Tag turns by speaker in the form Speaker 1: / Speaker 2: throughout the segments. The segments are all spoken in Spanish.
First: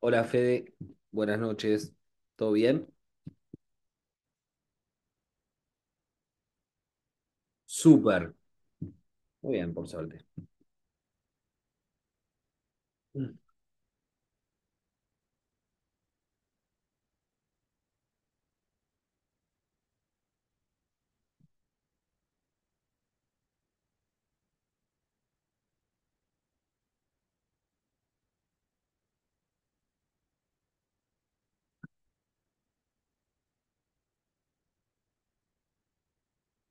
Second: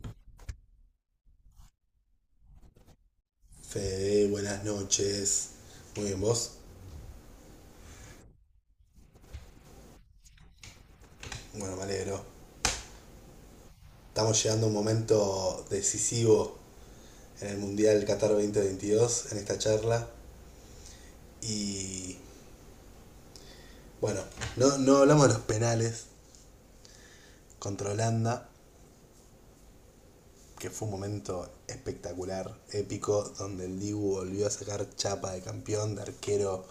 Speaker 1: Hola Fede, buenas noches, ¿todo bien?
Speaker 2: Fede, buenas noches. Muy bien, ¿vos?
Speaker 1: Súper, muy bien, por suerte.
Speaker 2: Bueno, me alegro.
Speaker 1: Mm.
Speaker 2: Estamos llegando a un momento decisivo en el Mundial Qatar 2022, en esta charla. Y bueno, no, no hablamos de los penales contra Holanda, que fue un momento espectacular, épico, donde el Dibu volvió a sacar chapa de campeón, de arquero,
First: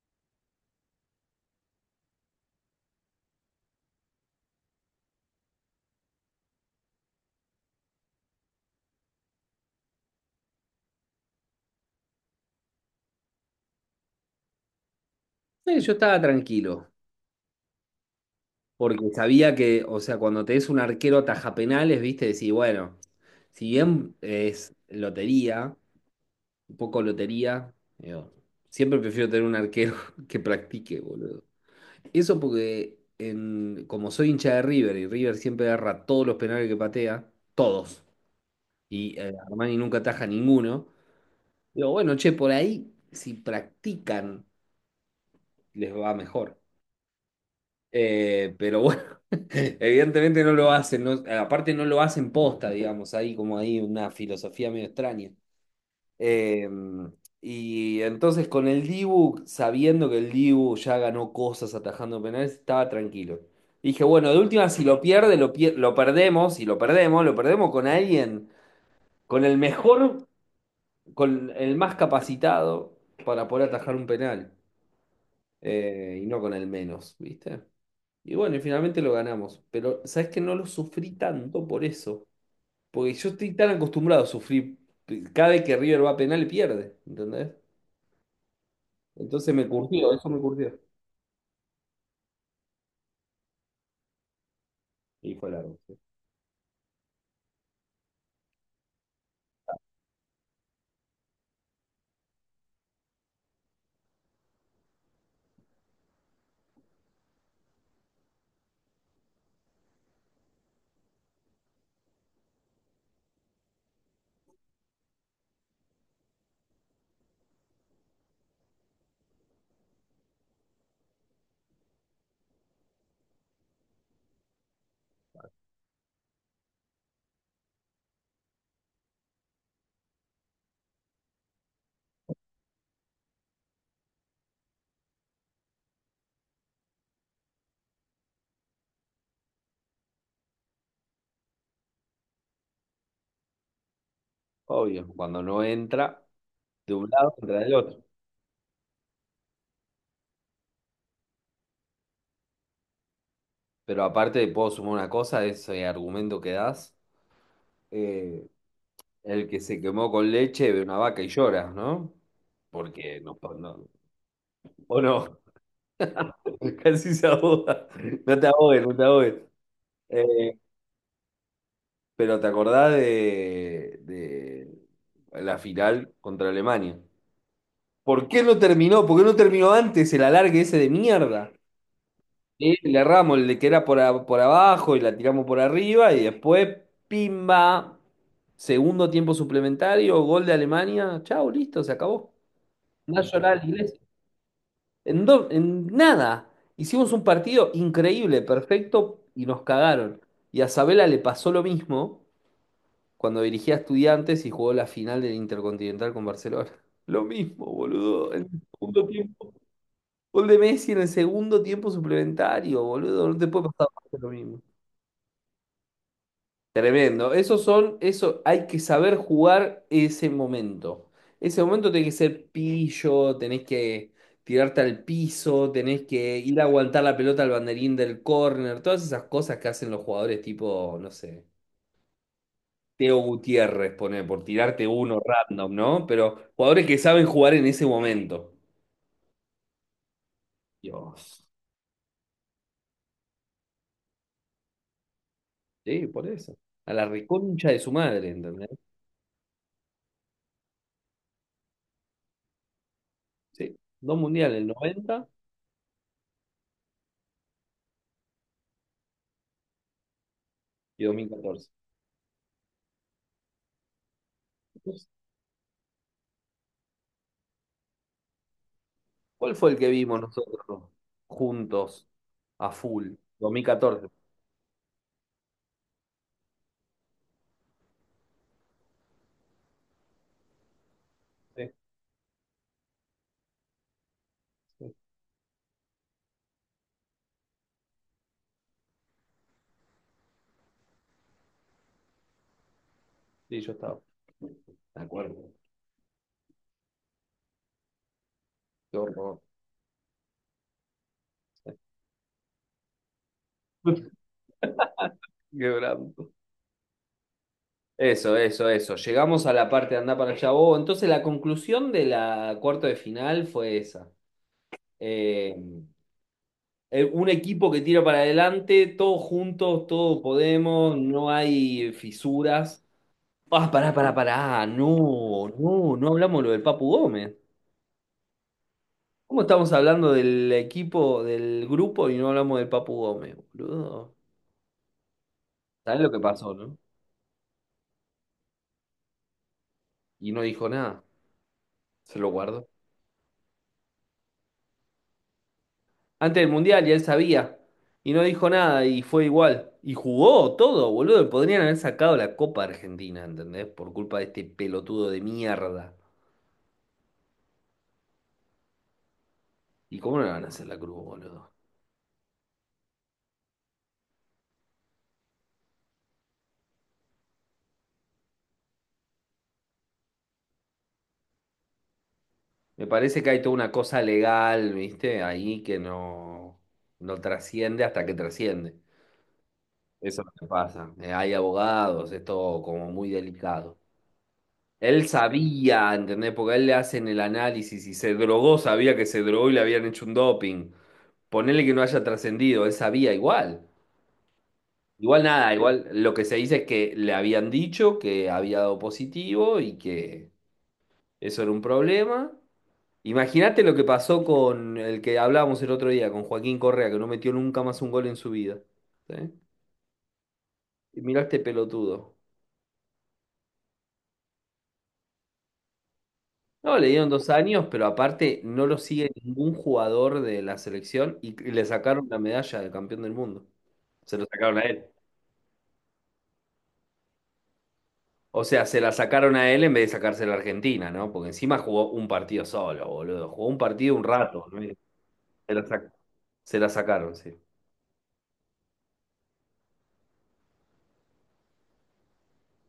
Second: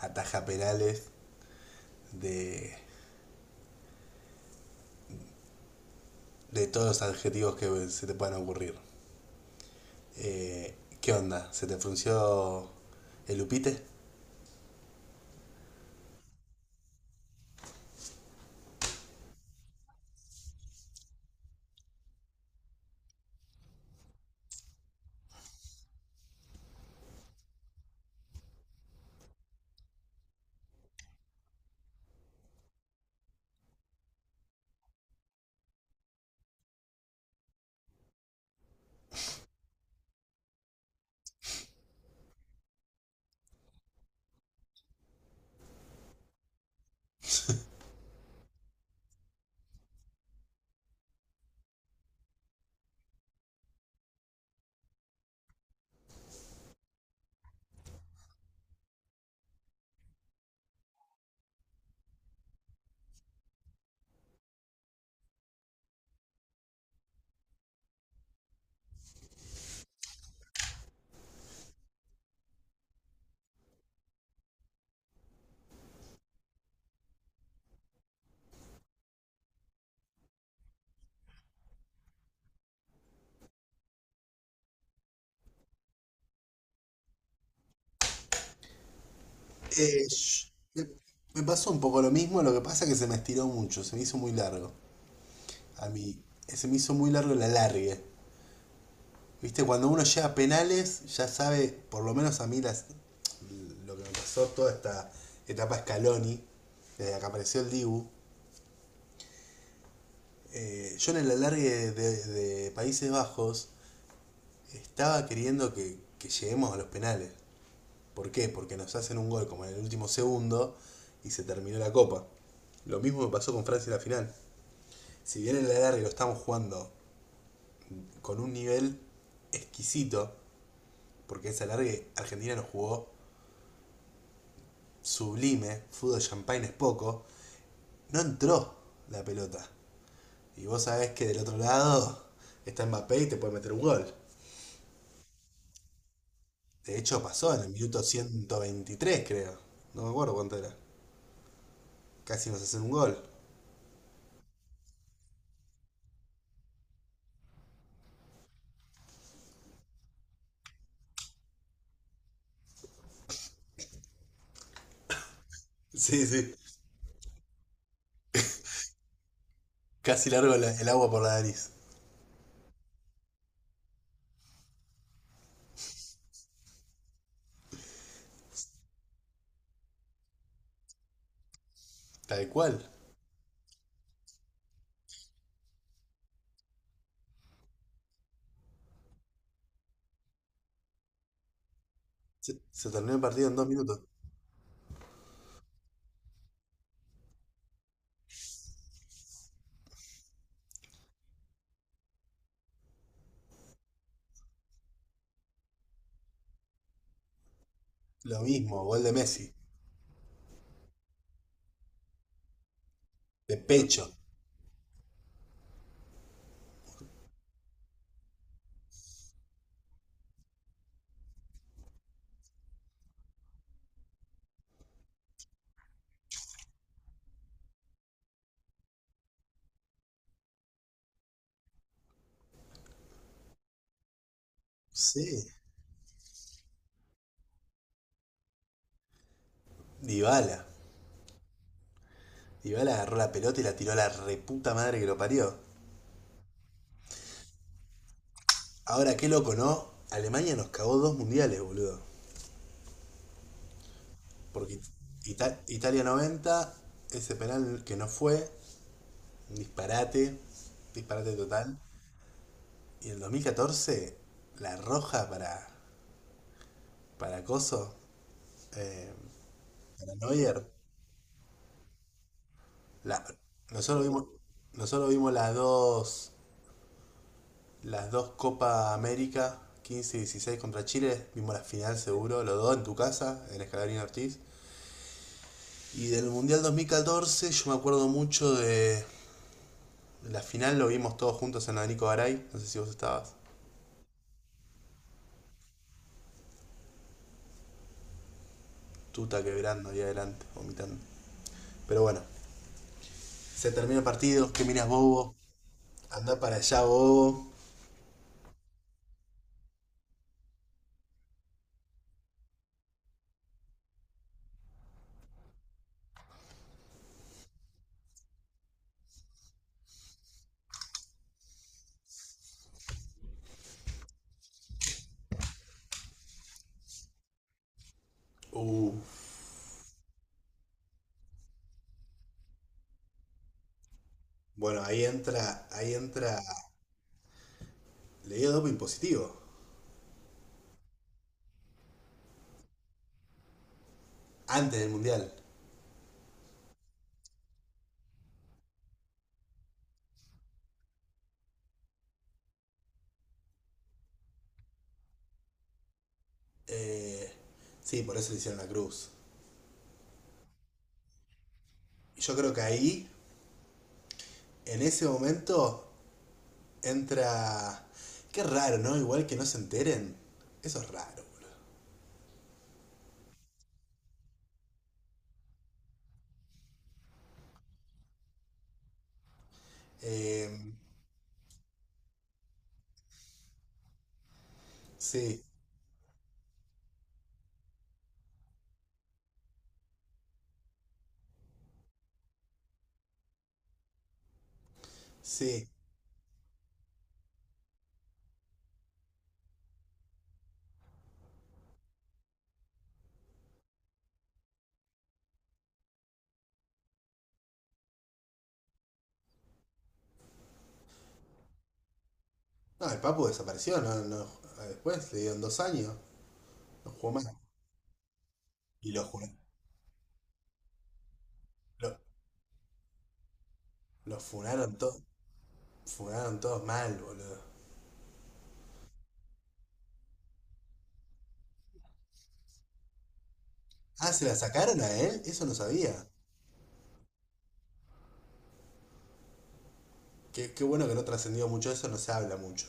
Speaker 2: ataja penales, de, de todos los adjetivos que se te puedan ocurrir. Eh, ¿Qué onda? ¿Se te frunció el upite?
Speaker 1: Yo estaba tranquilo, porque sabía que, o sea, cuando te es un arquero taja penales, viste, decís, bueno, si bien es lotería, un poco lotería, digo, siempre prefiero tener un arquero que practique, boludo. Eso porque como soy hincha de River y River siempre agarra todos los penales que patea, todos, y Armani nunca ataja ninguno. Digo, bueno, che, por ahí si practican les va mejor. Pero bueno, evidentemente no lo hacen, aparte no lo hacen posta, digamos, hay como ahí una filosofía medio extraña. Eh, y entonces con el Dibu, sabiendo que el Dibu ya ganó cosas atajando penales, estaba tranquilo. Dije, bueno, de última, si lo pierde, lo perdemos, y lo perdemos con alguien, con el mejor, con el más capacitado para poder atajar un penal. Y no con el menos, ¿viste? Y bueno, y finalmente lo ganamos. Pero, ¿sabes que no lo sufrí tanto por eso? Porque yo estoy tan acostumbrado a sufrir. Cada vez que River va a penal, pierde, ¿entendés? Entonces me
Speaker 2: Eh,
Speaker 1: curtió, eso me
Speaker 2: sh-
Speaker 1: curtió.
Speaker 2: me Me pasó un poco lo mismo, lo que pasa es que se me estiró mucho, se me hizo muy largo.
Speaker 1: Y fue largo,
Speaker 2: A
Speaker 1: sí.
Speaker 2: mí, se me hizo muy largo el alargue. Viste, cuando uno llega a penales, ya sabe, por lo menos a mí, las, lo que me pasó toda esta etapa Scaloni, desde que apareció el Dibu. Yo en el alargue de Países Bajos estaba queriendo que lleguemos a los penales. ¿Por qué? Porque nos hacen un gol como en el último segundo y se terminó la copa. Lo mismo me pasó con Francia en la final. Si bien el alargue lo estamos jugando con un nivel exquisito, porque ese alargue Argentina nos jugó sublime, fútbol champagne es poco, no entró la pelota. Y vos sabés que del otro lado está Mbappé y te puede meter un gol.
Speaker 1: Obvio, cuando no entra de
Speaker 2: De
Speaker 1: un
Speaker 2: hecho
Speaker 1: lado,
Speaker 2: pasó
Speaker 1: entra
Speaker 2: en el
Speaker 1: del
Speaker 2: minuto
Speaker 1: otro.
Speaker 2: 123 creo. No me acuerdo cuánto era. Casi nos hacen un gol.
Speaker 1: Pero aparte, puedo sumar una cosa, ese argumento que das. eh, el que se quemó con leche ve una vaca y llora, ¿no? Porque o no.
Speaker 2: Sí, sí.
Speaker 1: Casi se ahoga. No te ahogues, no te ahogues. Eh,
Speaker 2: Casi largo el agua por la nariz.
Speaker 1: pero ¿te acordás de la final contra Alemania? ¿Por qué no terminó? ¿Por qué no terminó antes el alargue ese de mierda?
Speaker 2: Tal cual.
Speaker 1: Le erramos el de que era por, por abajo y la tiramos por arriba y después, pimba, segundo tiempo suplementario, gol de Alemania. Chau, listo, se acabó.
Speaker 2: Se terminó el partido en
Speaker 1: Nacional,
Speaker 2: dos minutos.
Speaker 1: En nada. Hicimos un partido increíble, perfecto, y nos cagaron. Y a Sabela le pasó lo mismo cuando dirigía a Estudiantes y jugó la final del Intercontinental con Barcelona. Lo mismo, boludo. En
Speaker 2: Lo
Speaker 1: el
Speaker 2: mismo, gol
Speaker 1: segundo
Speaker 2: de Messi.
Speaker 1: tiempo. Gol de Messi en el segundo tiempo suplementario, boludo. No te
Speaker 2: De
Speaker 1: puede pasar más
Speaker 2: pecho.
Speaker 1: que lo mismo. Tremendo. Esos son, eso hay que saber jugar ese momento. Ese momento tenés que ser pillo, tenés que tirarte al piso, tenés que ir a aguantar la pelota al banderín del córner, todas esas cosas que hacen los jugadores tipo, no sé, Teo Gutiérrez, pone, por tirarte uno
Speaker 2: Sí.
Speaker 1: random, ¿no? Pero jugadores que saben jugar en ese momento.
Speaker 2: Dybala.
Speaker 1: Dios.
Speaker 2: Dybala agarró la pelota y la tiró a la reputa madre que lo parió.
Speaker 1: Sí, por eso. A la reconcha de su madre, ¿entendés?
Speaker 2: Ahora, qué loco, ¿no? Alemania nos cagó dos mundiales, boludo.
Speaker 1: Sí. Dos mundiales, el
Speaker 2: Porque
Speaker 1: 90
Speaker 2: Italia 90, ese penal que no fue, un disparate,
Speaker 1: y dos mil
Speaker 2: disparate
Speaker 1: catorce.
Speaker 2: total. Y en el 2014, la roja para Coso, eh,
Speaker 1: ¿Cuál fue el que
Speaker 2: para
Speaker 1: vimos
Speaker 2: Neuer,
Speaker 1: nosotros juntos a full?
Speaker 2: La- nosotros
Speaker 1: 2014.
Speaker 2: vimos, nosotros vimos las dos Copa América, 15 y 16 contra Chile, vimos la
Speaker 1: Sí,
Speaker 2: final seguro, los dos en tu casa, en Escalarín Ortiz.
Speaker 1: sí,
Speaker 2: Y del Mundial 2014 yo me acuerdo mucho de la final, lo vimos todos juntos en la Nico Garay, no sé si vos estabas,
Speaker 1: sí, yo estaba. De acuerdo. Qué horror.
Speaker 2: tuta quebrando ahí adelante, vomitando. Pero bueno, se termina el partido, qué miras bobo,
Speaker 1: Qué brambo.
Speaker 2: anda para allá bobo.
Speaker 1: Eso, eso, eso. Llegamos a la parte de andar para allá. Oh, entonces la conclusión de la cuarto de final fue esa. Eh, un equipo que tira para adelante, todos juntos, todos podemos, no hay fisuras. Ah, pará, pará, pará. Ah, no, no, no hablamos lo del Papu Gómez.
Speaker 2: Uh,
Speaker 1: ¿Cómo estamos hablando del equipo, del grupo y no hablamos del Papu Gómez, boludo?
Speaker 2: bueno, ahí
Speaker 1: ¿Sabés lo que
Speaker 2: entra,
Speaker 1: pasó, no?
Speaker 2: le dio doping positivo,
Speaker 1: Y no dijo nada, se lo guardó.
Speaker 2: antes del Mundial.
Speaker 1: Antes del Mundial ya él sabía y no dijo nada y fue igual. Y jugó todo, boludo. Podrían haber sacado la Copa Argentina, ¿entendés? Por culpa de este pelotudo de mierda.
Speaker 2: Eh, sí, por eso le hicieron la cruz.
Speaker 1: ¿Y cómo no le van a hacer la cruz, boludo?
Speaker 2: Y yo creo que ahí, en ese momento, entra. Qué raro, ¿no? Igual que no se enteren. Eso es raro, boludo.
Speaker 1: Me parece que hay toda una cosa legal, ¿viste? Ahí que no, no trasciende hasta que trasciende. Eso es lo que
Speaker 2: Eh,
Speaker 1: pasa. Hay abogados, es todo como muy delicado. Él
Speaker 2: sí,
Speaker 1: sabía, ¿entendés? Porque a él le hacen el análisis y se drogó, sabía que se drogó y le habían hecho un doping. Ponele que no haya trascendido, él sabía igual. Igual nada,
Speaker 2: sí.
Speaker 1: igual lo que se dice es que le habían dicho que había dado positivo y que eso era un problema. Imagínate lo que pasó con el que hablábamos el otro día, con Joaquín Correa, que no metió nunca más un gol en su vida. ¿Sí? Y mirá este pelotudo.
Speaker 2: No, el Papu desapareció, no, no, después le dieron dos años,
Speaker 1: No, le
Speaker 2: no
Speaker 1: dieron
Speaker 2: jugó más.
Speaker 1: 2 años, pero aparte no lo
Speaker 2: Y lo,
Speaker 1: sigue
Speaker 2: ju-
Speaker 1: ningún jugador de la selección y le
Speaker 2: lo,
Speaker 1: sacaron la medalla de campeón del mundo. Se
Speaker 2: lo
Speaker 1: lo sacaron a él.
Speaker 2: funaron todos mal, boludo.
Speaker 1: O sea, se la sacaron a él en vez de sacársela a Argentina, ¿no? Porque encima jugó un partido solo, boludo. Jugó un partido un
Speaker 2: Ah, ¿se la
Speaker 1: rato, ¿no? Y
Speaker 2: sacaron a él? Eso
Speaker 1: Se
Speaker 2: no
Speaker 1: la sac-
Speaker 2: sabía.
Speaker 1: se la sacaron, sí.
Speaker 2: Qué, qué bueno que no trascendió mucho eso, no se habla mucho.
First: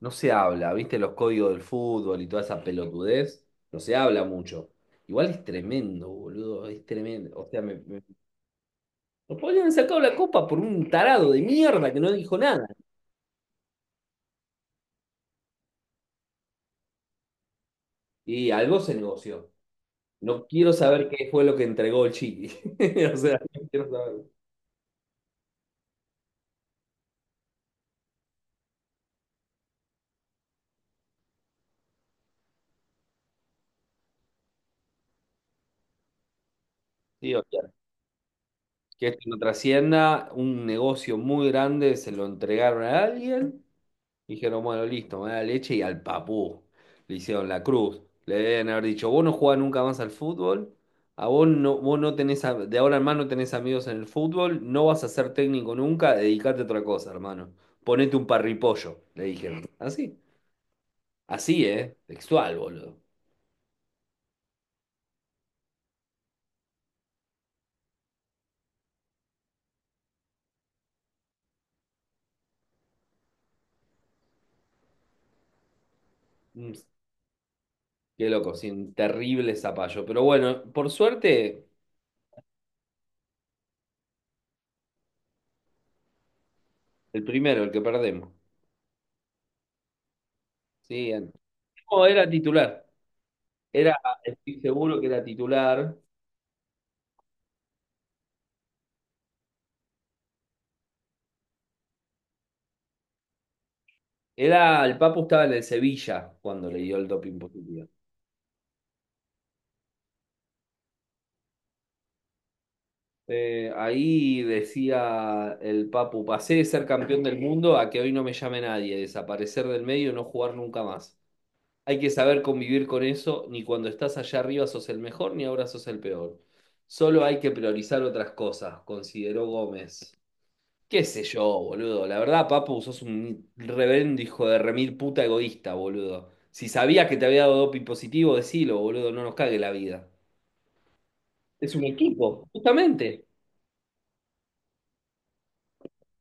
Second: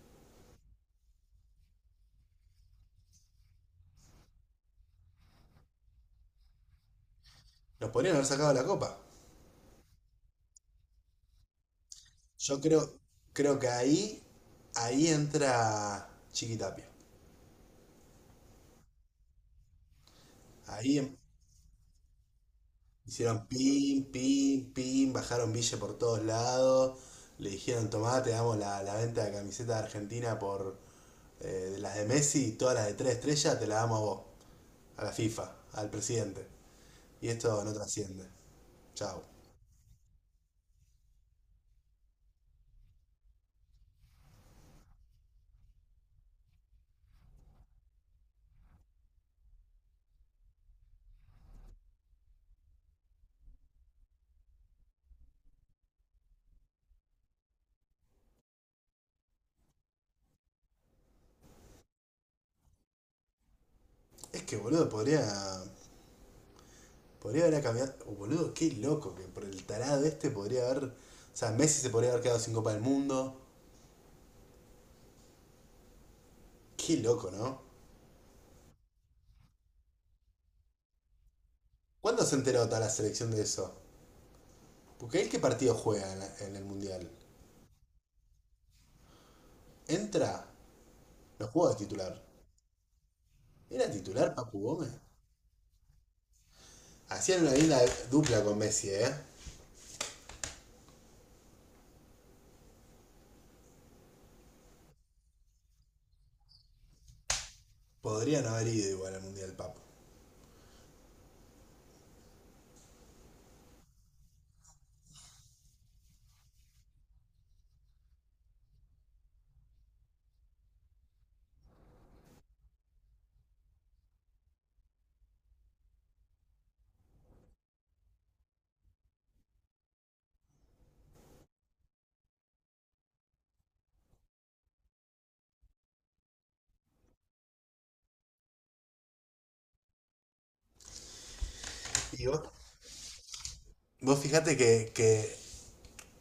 Speaker 1: No se habla, ¿viste? Los códigos del fútbol y toda esa pelotudez. No se habla mucho. Igual es tremendo, boludo. Es tremendo. O sea,
Speaker 2: Nos podrían haber sacado la copa.
Speaker 1: nos podrían haber sacado la copa por un tarado de mierda que no dijo
Speaker 2: Yo
Speaker 1: nada.
Speaker 2: creo, creo que ahí, ahí entra Chiquitapia.
Speaker 1: Y algo se negoció. No quiero
Speaker 2: Ahí
Speaker 1: saber
Speaker 2: em-
Speaker 1: qué fue lo que entregó el Chiqui. O sea,
Speaker 2: Hicieron
Speaker 1: no quiero
Speaker 2: pim,
Speaker 1: saberlo.
Speaker 2: pim, pim, bajaron Ville por todos lados, le dijeron, tomá, te damos la venta de camiseta de Argentina por eh, de las de Messi, todas las de tres estrellas, te las damos a vos, a la FIFA, al presidente. Y
Speaker 1: Sí, o sea,
Speaker 2: esto no trasciende.
Speaker 1: que esto
Speaker 2: Chao.
Speaker 1: no trascienda, un negocio muy grande, se lo entregaron a alguien, dijeron, bueno, listo, me da leche y al papú. Le hicieron la cruz. Le deben haber dicho, vos no jugás nunca más al fútbol, a vos no tenés, de ahora en más no tenés amigos en el fútbol, no vas a ser técnico nunca, dedicate a otra cosa, hermano. Ponete un parripollo, le dijeron. Así, así, ¿eh? Textual, boludo.
Speaker 2: Es que, boludo, podría. Podría haber cambiado. Oh, boludo, qué loco que por el tarado este podría haber. O sea, Messi se podría haber quedado sin Copa del Mundo.
Speaker 1: Mm.
Speaker 2: Qué loco, ¿no?
Speaker 1: Qué loco, sin terrible zapallo. Pero bueno, por suerte,
Speaker 2: ¿Cuándo se enteró toda la selección de eso? Porque él qué partido juega en el Mundial.
Speaker 1: el primero, el que perdemos.
Speaker 2: Entra,
Speaker 1: Sí, el-
Speaker 2: no juega de
Speaker 1: no,
Speaker 2: titular.
Speaker 1: era titular.
Speaker 2: ¿Era
Speaker 1: Era,
Speaker 2: titular Papu
Speaker 1: estoy seguro
Speaker 2: Gómez?
Speaker 1: que era titular.
Speaker 2: Hacían una linda dupla con Messi, ¿eh?
Speaker 1: Era, el Papu estaba en el Sevilla cuando le dio el doping positivo.
Speaker 2: Podrían haber ido igual al Mundial Papu.
Speaker 1: Ahí decía el Papu, pasé de ser campeón del mundo a que hoy no me llame nadie, desaparecer del medio y no jugar nunca más. Hay que saber convivir con eso, ni cuando estás allá arriba sos el mejor, ni ahora sos el peor. Solo hay que priorizar otras cosas, consideró Gómez. Qué sé yo, boludo. La verdad, Papu, sos un reverendo hijo de remil puta egoísta, boludo. Si sabías que te había dado doping positivo, decilo, boludo, no nos cague la vida. Es un
Speaker 2: Y vos,
Speaker 1: equipo, justamente.
Speaker 2: vos fijate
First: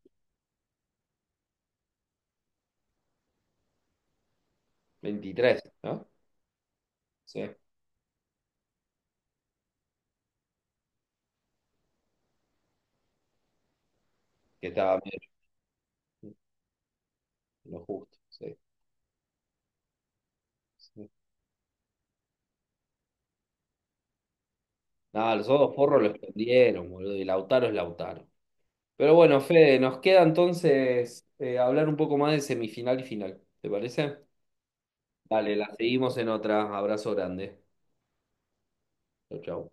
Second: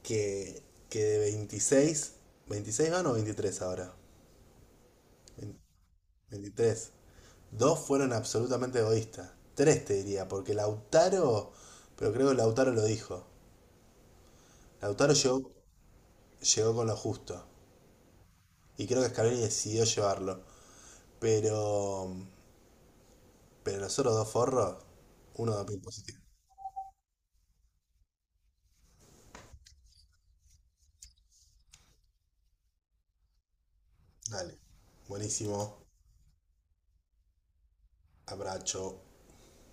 Speaker 2: que, que de 26, 26 van o 23 ahora. Vein-
Speaker 1: 23, ¿no?
Speaker 2: 23.
Speaker 1: Sí,
Speaker 2: Dos fueron absolutamente egoístas. Tres te diría, porque Lautaro, pero creo que Lautaro lo dijo.
Speaker 1: que estaba
Speaker 2: Lautaro
Speaker 1: medio
Speaker 2: llegó, llegó con lo justo.
Speaker 1: lo justo, sí.
Speaker 2: Y creo que Scaloni decidió llevarlo.
Speaker 1: Sí.
Speaker 2: Pero. Pero los otros dos forros,
Speaker 1: Nada, los
Speaker 2: uno da
Speaker 1: otros
Speaker 2: pin
Speaker 1: porros lo
Speaker 2: positivo.
Speaker 1: escondieron, boludo, y Lautaro es Lautaro. Pero bueno, Fede, nos queda entonces hablar un poco más de semifinal y final. ¿Te parece?
Speaker 2: Dale.
Speaker 1: Dale, la
Speaker 2: Buenísimo.
Speaker 1: seguimos en otra. Abrazo grande.
Speaker 2: Abrazo.
Speaker 1: Chau, chau.